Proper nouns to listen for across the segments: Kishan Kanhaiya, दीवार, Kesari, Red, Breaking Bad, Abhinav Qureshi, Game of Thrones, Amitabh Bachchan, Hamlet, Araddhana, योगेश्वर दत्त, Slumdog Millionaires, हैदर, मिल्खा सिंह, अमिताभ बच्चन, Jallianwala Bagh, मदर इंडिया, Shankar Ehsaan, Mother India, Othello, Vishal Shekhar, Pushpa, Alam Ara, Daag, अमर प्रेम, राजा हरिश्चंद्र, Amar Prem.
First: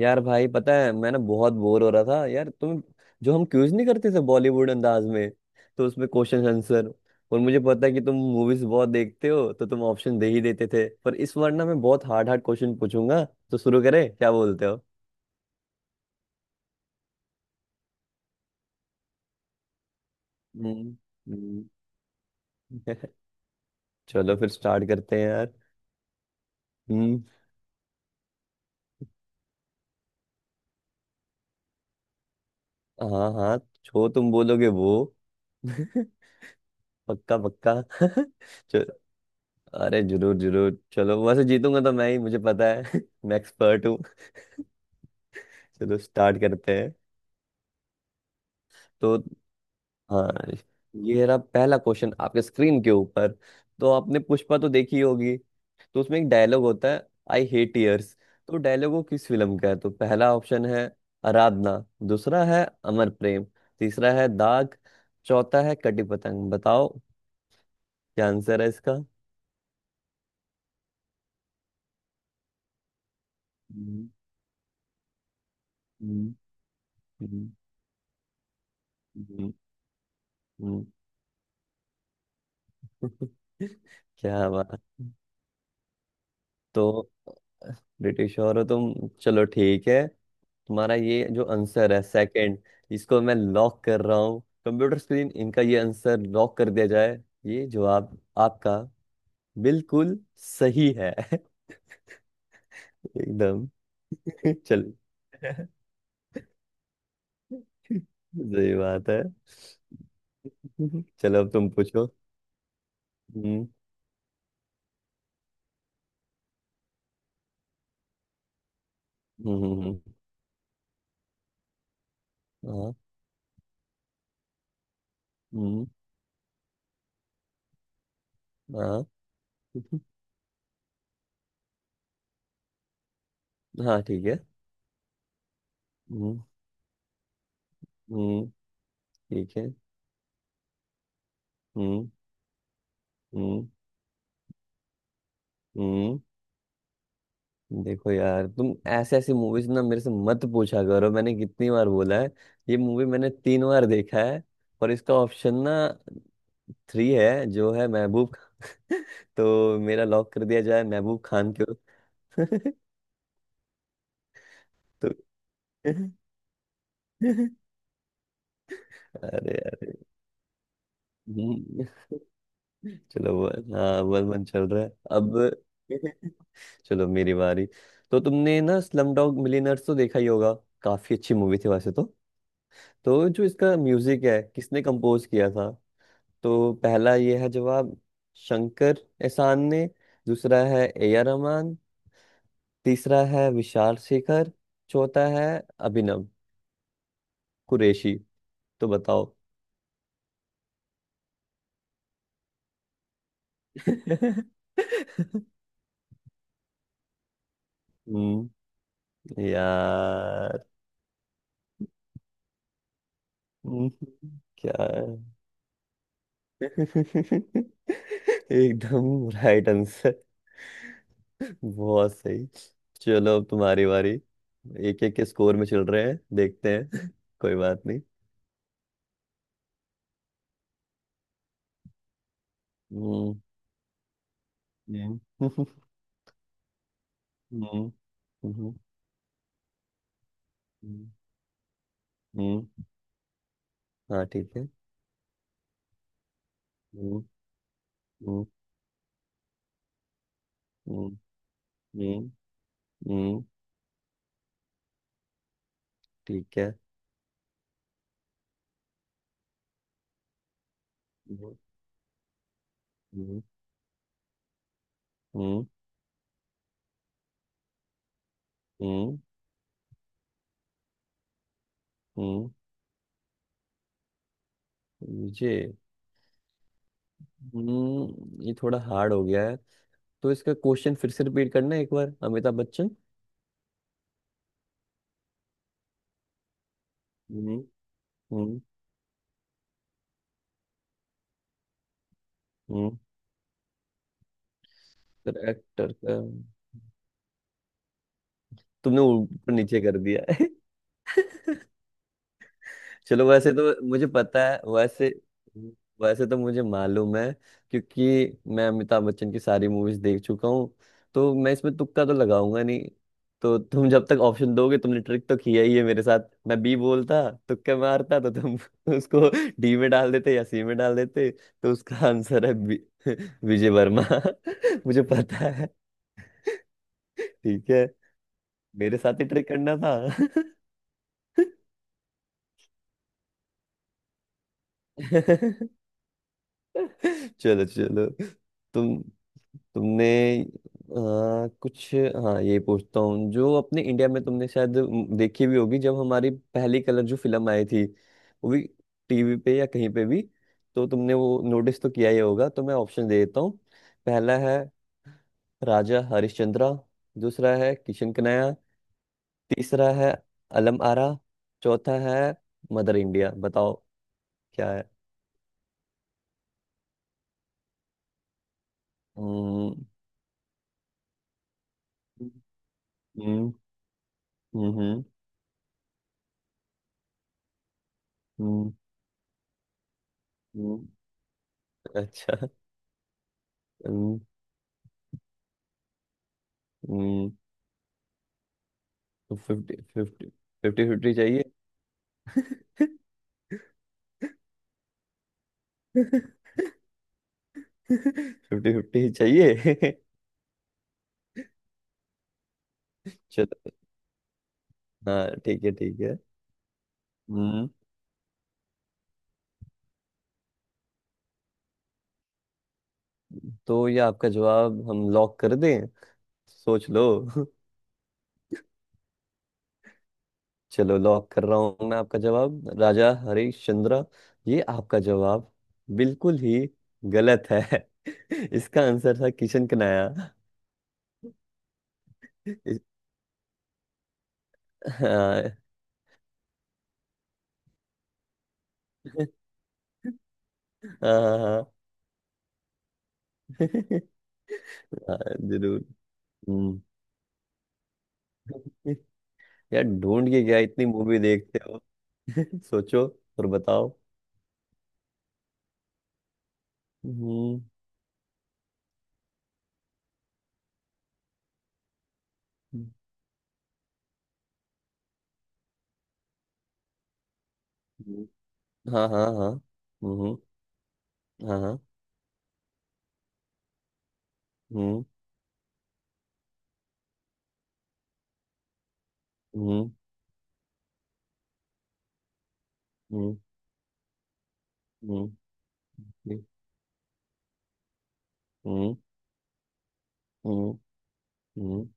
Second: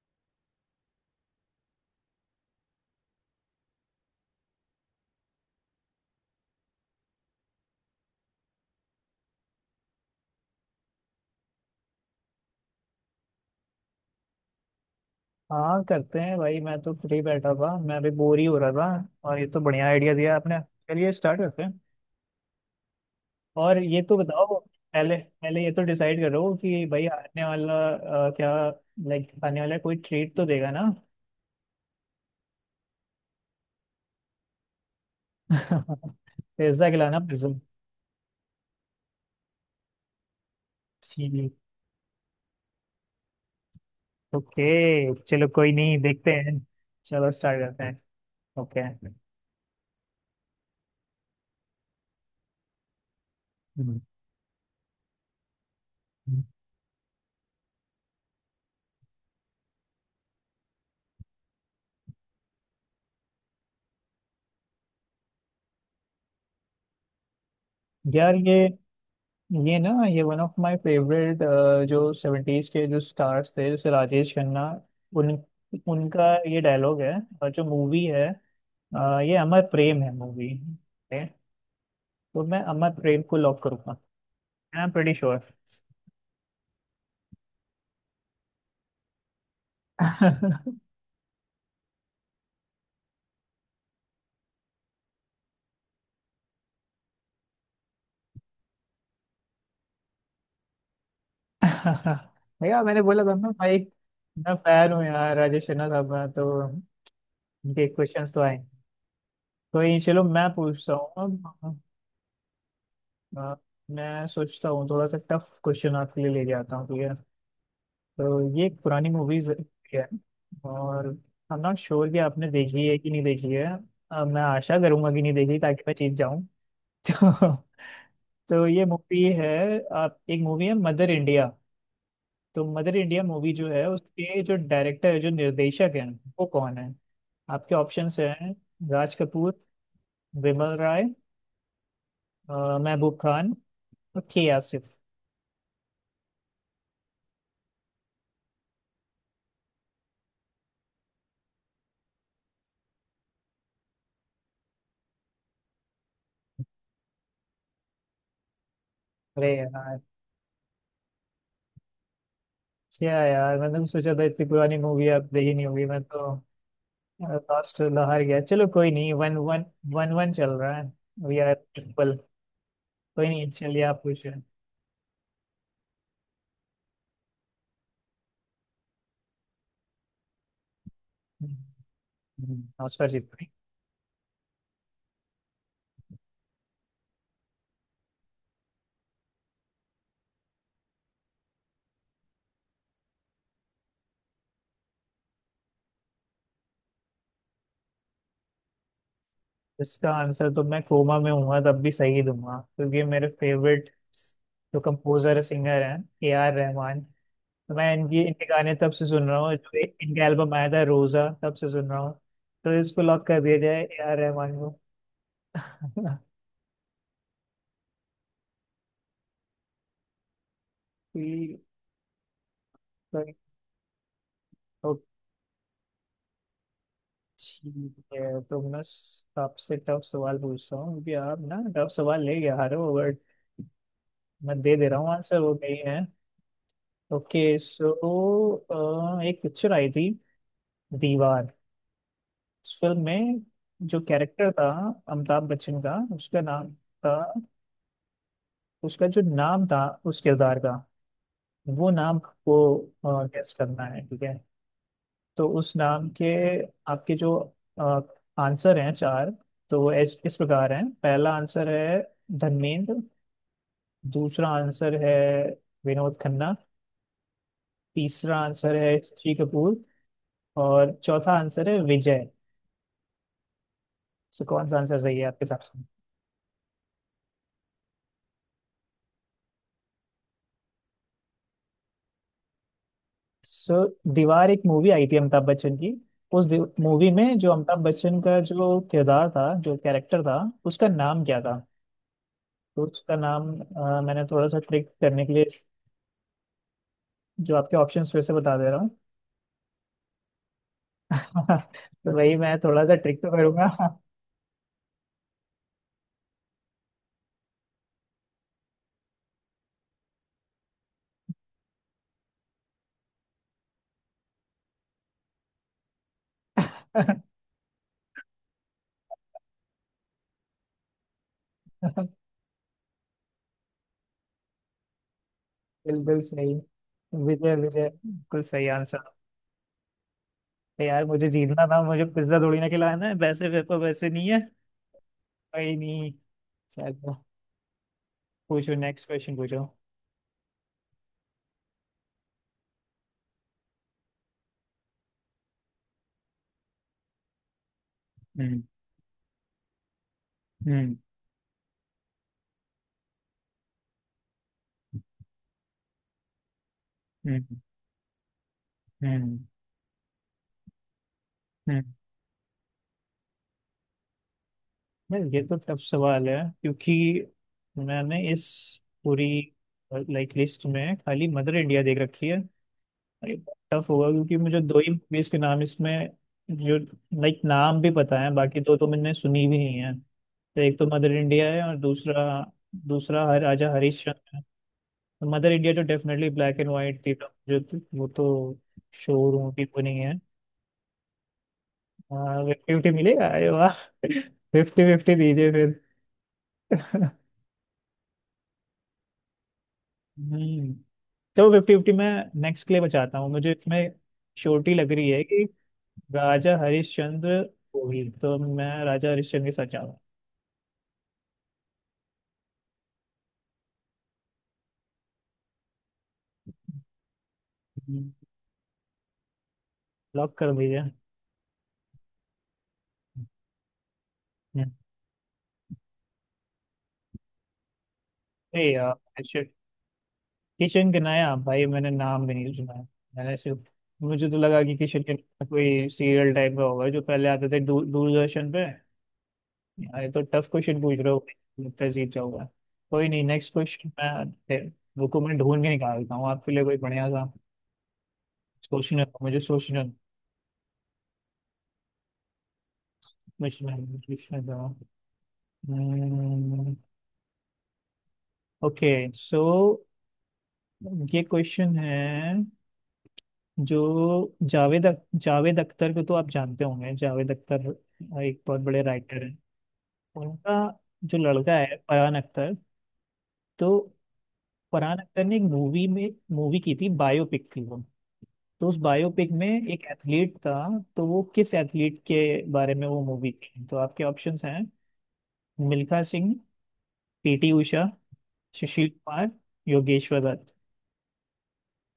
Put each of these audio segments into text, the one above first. यार भाई पता है, मैं ना बहुत बोर हो रहा था यार। तुम जो हम क्यूज नहीं करते थे बॉलीवुड अंदाज में, तो उसमें क्वेश्चन आंसर। और मुझे पता है कि तुम मूवीज बहुत देखते हो, तो तुम ऑप्शन दे ही देते थे। पर इस बार ना मैं बहुत हार्ड हार्ड क्वेश्चन पूछूंगा। तो शुरू करें, क्या बोलते हो? हाँ, करते हैं भाई। मैं तो फ्री बैठा था, मैं अभी बोर ही हो रहा था और ये तो बढ़िया आइडिया दिया आपने। हम्म। चलिए स्टार्ट करते हम्म। हैं। और ये तो चलो फिर बताओ, स्टार्ट पहले करते हैं यार। पहले ये तो डिसाइड करो कि भाई हम्म। आने वाला क्या। लाइक आने वाला कोई ट्रीट तो देगा ना? हाँ हाँ, जो तुम बोलोगे वो। पिज्जा खिलाना, पक्का पिज्जा। पक्का। चलो, अरे जरूर जरूर, चलो। ठीक। वैसे जीतूंगा तो मैं ही, मुझे पता है। मैं एक्सपर्ट। ओके, चलो, कोई नहीं, चलो देखते स्टार्ट हैं। करते हैं। चलो स्टार्ट करते हैं। ओके। तो हाँ, ये रहा पहला क्वेश्चन आपके स्क्रीन के ऊपर। तो आपने पुष्पा तो देखी होगी, तो उसमें एक डायलॉग होता है, आई हेट टीयर्स। तो डायलॉग वो किस फिल्म का है? तो पहला ऑप्शन है आराधना, दूसरा है अमर प्रेम, तीसरा है दाग, चौथा है कटी पतंग। बताओ क्या यार, ये आंसर है इसका। ये ना ये वन ऑफ माय फेवरेट। जो सेवेंटीज के जो स्टार्स थे जैसे हम्म, राजेश खन्ना, उन हम्म, उनका ये डायलॉग है। हम्म, और जो मूवी है, ये हम्म, अमर प्रेम है मूवी। हम्म। तो मैं अमर प्रेम को लॉक करूंगा। क्या बात! I am pretty sure. तो ब्रिटिश हो रहे हो तुम। चलो ठीक है, तुम्हारा ये जो आंसर है, सेकंड, इसको मैं लॉक कर रहा हूँ। कंप्यूटर स्क्रीन, इनका ये आंसर लॉक कर दिया जाए। ये जवाब आपका बिल्कुल सही है। भैया, मैंने बोला था ना एकदम। भाई। मैं चलो। फैन हूँ यार राजेश खन्ना साहब का, तो उनके क्वेश्चंस तो आए। सही बात है। तो ये, चलो मैं पूछता हूँ चलो अब तुम अब। पूछो। अ, हम्म। मैं सोचता हूँ थोड़ा सा टफ क्वेश्चन आपके लिए लेके आता हूँ, ठीक है। तो ये एक पुरानी मूवीज हम्म। है। और आई एम नॉट श्योर कि आपने देखी हाँ। है कि नहीं देखी है। मैं आशा करूंगा कि नहीं देखी ताकि हम्म। मैं जीत जाऊं। तो, तो ये हाँ। मूवी है। आप, एक मूवी है मदर इंडिया। तो मदर इंडिया मूवी जो है हाँ ठीक है। उसके जो डायरेक्टर है जो निर्देशक है, हम्म। वो कौन है? आपके ऑप्शंस हम्म। हैं: राज ठीक कपूर, है। विमल राय, हम्म। महबूब खान हम्म। और के आसिफ। हम्म। देखो यार, तुम ऐसे ऐसी मूवीज ना मेरे से मत पूछा करो, मैंने कितनी बार बोला है। ये मूवी मैंने तीन बार देखा है। और इसका ऑप्शन ना, थ्री है, जो है महबूब खान। अरे तो यार, मेरा लॉक कर दिया जाए, महबूब खान के क्या यार, मैंने तो सोचा था इतनी पुरानी मूवी तो। आप देखी नहीं होगी, मैं तो। लास्ट तो हार गया, चलो कोई नहीं, वन अरे वन। यार। वन वन चल रहा है। We are hmm, triple. कोई चलो वो। नहीं, चलिए हाँ आप वन पूछिए। वन चल रहा है अब। चलो मेरी बारी। तो तुमने ना स्लम डॉग मिलियनेयर्स तो देखा ही होगा, काफी अच्छी मूवी थी वैसे तो। नमस्कार जीत तो जो भाई। इसका म्यूजिक है, किसने कंपोज किया था? तो पहला ये है जवाब, शंकर एहसान ने, दूसरा है ए आर रहमान, तीसरा है विशाल शेखर, चौथा है अभिनव कुरैशी। तो बताओ। इसका आंसर तो मैं कोमा में हूँ तब भी सही दूंगा, क्योंकि मेरे फेवरेट जो कंपोजर सिंगर हैं, ए आर रहमान। तो मैं इनकी इनके हम्म। गाने तब से सुन रहा हूँ, जो इनका एल्बम यार। आया था रोजा, तब से सुन रहा हूँ। तो इसको लॉक कर दिया जाए, हम्म, ए आर रहमान को। क्या है? एकदम राइट आंसर, बहुत सही। ठीक, चलो अब तुम्हारी बारी। एक एक के स्कोर में चल रहे हैं, देखते हैं। कोई बात ठीक नहीं। है, तो मैं आपसे टफ सवाल पूछता हूँ, क्योंकि आप ना टफ सवाल ले गया हारे हो, बट हम्म। मैं दे दे रहा हूँ हम्म। आंसर, वो नहीं है। ओके, सो हम्म, हम्म, एक पिक्चर आई थी, हम्म। दीवार। हम्म, उस हम्म, फिल्म में जो हाँ कैरेक्टर ठीक था है। अमिताभ बच्चन का, उसका नाम था। हम्म। हम्म। उसका जो नाम था उस किरदार का, हम्म। वो नाम हम्म। को हम्म, गेस करना है, ठीक है। तो उस नाम के ठीक है। आपके जो आंसर हैं चार, तो वो इस प्रकार हैं: पहला हम्म। आंसर है धर्मेंद्र, हम्म। दूसरा आंसर है हम्म। विनोद खन्ना, तीसरा आंसर है हम्म, ऋषि कपूर और चौथा आंसर है विजय। सो कौन सा आंसर सही है आपके ये। हिसाब से? हम्म, ये थोड़ा हार्ड हो गया है। तो इसका क्वेश्चन फिर से रिपीट करना एक बार, अमिताभ बच्चन। सो दीवार एक मूवी आई थी अमिताभ बच्चन की, उस मूवी में जो हम्म। अमिताभ बच्चन का हम्म। जो किरदार था जो कैरेक्टर था, उसका नाम क्या था? तो हम्म। उसका नाम, मैंने थोड़ा सा ट्रिक करने के लिए एक्टर का। जो आपके ऑप्शंस फिर से बता दे रहा हूँ। तुमने ऊपर नीचे कर दिया है। तो वही मैं थोड़ा सा ट्रिक चलो तो वैसे करूंगा। तो मुझे पता है, वैसे। वैसे तो मुझे मालूम है। क्योंकि मैं अमिताभ बच्चन की सारी मूवीज देख चुका हूँ, तो मैं इसमें तुक्का तो लगाऊंगा नहीं। तो तुम जब तक ऑप्शन दोगे, तुमने ट्रिक तो किया ही है मेरे साथ, मैं बी बोलता। तुक्का मारता तो तुम उसको डी में डाल देते या सी में डाल देते। तो उसका आंसर है विजय वर्मा। मुझे पता है। बिल्कुल सही। विजय ठीक है। विजय, बिल्कुल सही मेरे आंसर। साथ ही ट्रिक करना था। तो यार मुझे जीतना था, मुझे पिज्जा थोड़ी ना खिलाना है, वैसे पेपर वैसे नहीं है। कोई नहीं, चलो चलो चलो। पूछो, तुम नेक्स्ट क्वेश्चन पूछो। तुमने कुछ, हाँ, ये पूछता हूँ। जो अपने इंडिया में तुमने शायद देखी भी होगी, जब हमारी पहली कलर जो फिल्म आई थी, वो हम्म, भी टीवी पे या कहीं पे भी। तो हम्म, तुमने वो नोटिस तो किया ही होगा। तो मैं ऑप्शन दे देता हूँ। पहला है राजा हरिश्चंद्रा, दूसरा हम्म, है किशन कन्हैया, हम्म, तीसरा है अलम आरा, हम्म। चौथा है मदर इंडिया। बताओ क्या है। मैं, ये तो टफ सवाल है, क्योंकि मैंने इस पूरी हम्म। लाइक लिस्ट में खाली मदर इंडिया देख रखी है। अरे, हम्म। टफ होगा क्योंकि मुझे हम्म। दो ही हम्म। मूवीज के नाम इसमें जो लाइक नाम भी पता है, बाकी हम्म, दो तो मैंने सुनी भी नहीं है। तो एक तो हम्म, मदर इंडिया है और दूसरा अच्छा। दूसरा हर राजा हरिश्चंद्र है। तो मदर इंडिया तो डेफिनेटली ब्लैक एंड वाइट थी, तो हम्म। वो तो तो शोरूम की फिफ्टी वो नहीं है। फिफ्टी, फिफ्टी फिफ्टी चाहिए। फिफ्टी फिफ्टी मिलेगा? अरे वाह, फिफ्टी फिफ्टी दीजिए फिर। फिफ्टी फिफ्टी ही चाहिए। हम्म, चलो फिफ्टी फिफ्टी मैं नेक्स्ट के लिए बचाता हूँ, मुझे चलो। इसमें श्योरिटी लग रही है हाँ कि ठीक है ठीक है। राजा हरिश्चंद्र हम्म। गोहिल, तो मैं राजा हरिश्चंद्र के साथ जाऊंगा। तो ये आपका जवाब हम लॉक कर दें? सोच लो। लॉक कर दीजिए। चलो लॉक कर रहा हूँ मैं आपका जवाब, राजा हरीश चंद्र। ये आपका जवाब बिल्कुल ही गलत है। अरे इसका यार, आंसर था किशन किशन कनाया। किशन के नया भाई, मैंने नाम भी नहीं सुना इस- है। मैंने सिर्फ मुझे तो लगा कि किशन के हाँ। नाया कोई सीरियल टाइप का होगा जो पहले आते थे दूरदर्शन पे। यार, ये तो टफ क्वेश्चन पूछ रहे हो, हाँ हाँ, लगता है जीत जाऊंगा। कोई नहीं, नेक्स्ट क्वेश्चन। मैं बुक हाँ, को मैं ढूंढ के जरूर। निकालता हूँ आपके लिए कोई हम्म। बढ़िया सा। सोचने दो, मुझे यार सोचने दो, ढूंढ के क्या, इतनी मूवी देखते। सोचो और मुझे बताओ। सोचने दो। हम्म। ओके, सो ये क्वेश्चन है। जो जावेद अख्तर को तो आप जानते होंगे, जावेद अख्तर हम्म, एक बहुत बड़े हाँ राइटर हाँ हैं। हाँ। हम्म। उनका जो लड़का हाँ है हाँ। फरहान अख्तर, तो फरहान हम्म। अख्तर ने एक मूवी में मूवी की थी, बायोपिक थी वो। तो उस बायोपिक में एक हम्म। एथलीट था। तो वो किस एथलीट के बारे में वो मूवी हम्म। थी? तो आपके ऑप्शंस हैं: हम्म। मिल्खा सिंह, पीटी उषा, हम्म। सुशील कुमार, योगेश्वर दत्त। हम्म। हम्म।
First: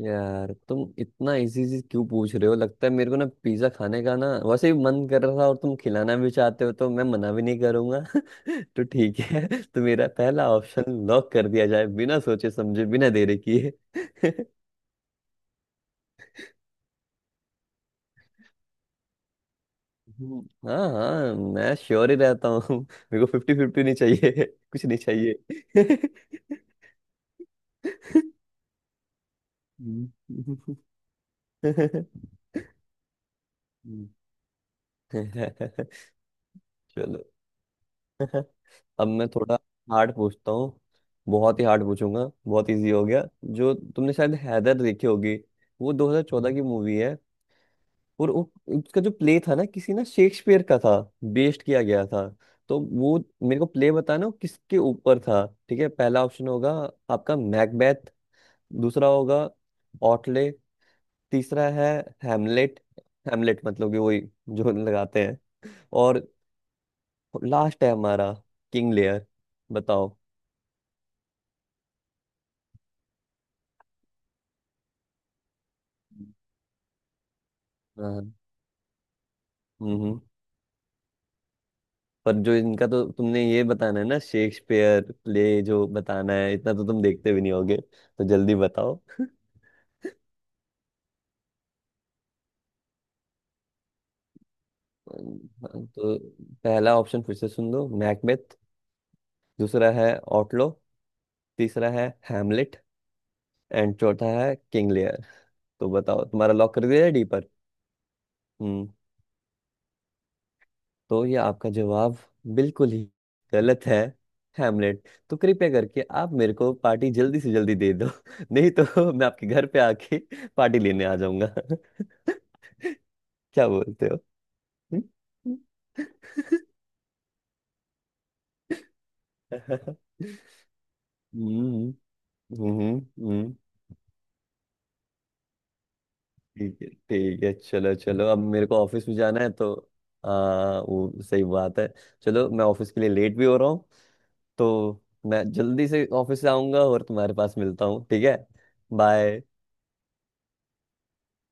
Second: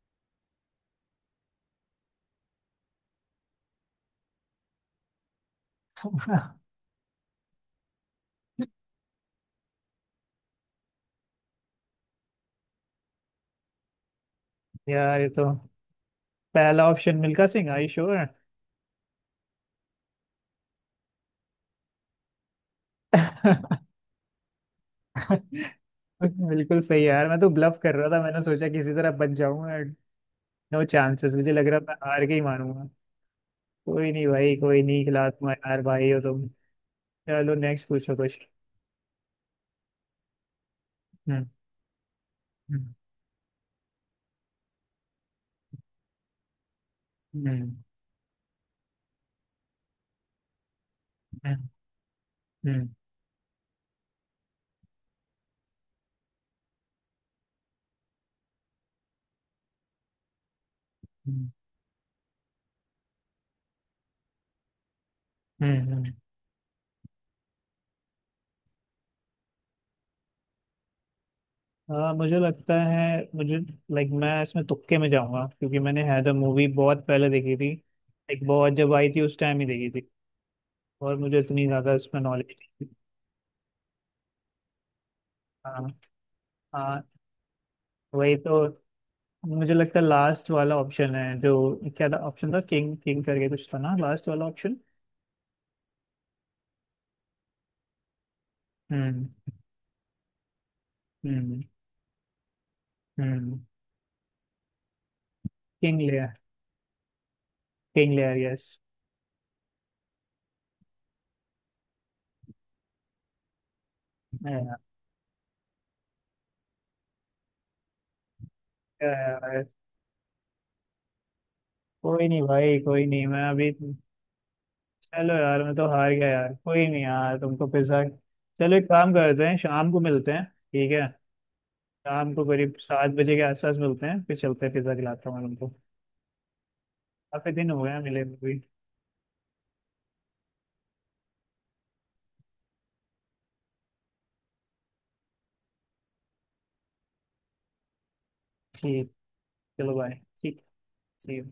यार तुम इतना इजी चीज क्यों पूछ रहे हो! लगता है मेरे को ना पिज्जा खाने का ना वैसे ही मन कर रहा था, और तुम खिलाना भी चाहते हो, तो मैं मना भी नहीं करूंगा। तो ठीक है, तो मेरा पहला ऑप्शन लॉक कर दिया जाए, बिना सोचे समझे, बिना देरी किए। यार, ये तो पहला option मिल्खा सिंह, I sure. हम्म, हाँ हाँ, मैं श्योर ही रहता हूँ। मेरे को फिफ्टी फिफ्टी नहीं चाहिए, कुछ नहीं चाहिए। बिल्कुल सही है यार, मैं तो ब्लफ कर रहा था, मैंने सोचा किसी तरह बच जाऊंगा। हम्म। नो चांसेस, मुझे लग रहा था हार के ही मानूंगा। हम्म। कोई नहीं भाई, कोई नहीं, खिला, तुम्हारे यार भाई हो तुम। चलो चलो नेक्स्ट पूछो कुछ। अब मैं थोड़ा हार्ड पूछता हूँ। हम्म, बहुत ही हार्ड पूछूंगा, बहुत इजी हम्म, हो गया। जो तुमने शायद हैदर देखी होगी, वो 2014 की मूवी है। हम्म, और वो, उसका जो प्ले था ना, किसी ना शेक्सपियर का था, हम्म, बेस्ड किया गया था। तो हम्म, वो मेरे को प्ले बताना, वो किसके ऊपर था। ठीक है, पहला ऑप्शन होगा आपका मैकबेथ, दूसरा होगा ऑटले, हम्म, तीसरा है हैमलेट, हैमलेट मतलब कि वही जो लगाते हैं। हम्म। और लास्ट है हमारा किंग लेयर। बताओ। हाँ, मुझे लगता है मुझे, लाइक मैं इसमें तुक्के में जाऊंगा, क्योंकि मैंने हैदर मूवी बहुत पहले देखी थी। हाँ। एक बहुत, जब आई थी उस टाइम ही देखी थी। हम्म। और मुझे इतनी ज्यादा इसमें पर जो नॉलेज इनका, नहीं थी। तो तुमने ये बताना है ना, शेक्सपियर प्ले हाँ जो बताना है, इतना तो तुम हाँ, देखते भी नहीं होगे, तो वही जल्दी तो, बताओ। मुझे लगता है लास्ट वाला ऑप्शन है जो। क्या था ऑप्शन, था किंग किंग करके कुछ था ना, लास्ट वाला ऑप्शन। तो पहला ऑप्शन फिर से सुन लो, मैकबेथ, हम्म, दूसरा है ऑटलो, हम्म, तीसरा है हैमलेट, हम्म। एंड चौथा है किंग लियर। तो किंग बताओ, लेयर। तुम्हारा लॉक कर दिया है डी पर। King Lear, yes. हम्म। तो ये आपका जवाब बिल्कुल ही गलत है, हैमलेट। तो कृपया करके आप मेरे को पार्टी जल्दी से जल्दी दे दो, नहीं तो मैं आपके घर पे आके पार्टी लेने आ जाऊंगा। कोई नहीं भाई, कोई नहीं, मैं क्या अभी। बोलते हो? चलो हम्म। यार मैं तो हार गया यार, कोई नहीं यार, तुमको पैसा। चलो, एक काम करते हैं, शाम को मिलते हैं, ठीक है। हम्म शाम को करीब हम्म हम्म, 7 बजे के हम्म। आसपास मिलते हैं, फिर चलते हैं, पिज्ज़ा खिलाता हूँ मैं तुमको। ठीक है ठीक काफी है, दिन हो चलो गया मिले चलो, हुए अब भी। मेरे को ऑफिस में जाना है। तो आ, वो सही बात है। चलो मैं ऑफिस के लिए लेट भी हो रहा हूँ, तो मैं जल्दी से ऑफिस आऊंगा और तुम्हारे पास मिलता हूँ, ठीक है? ठीक। बाय। चलो बाय। ठीक। See you.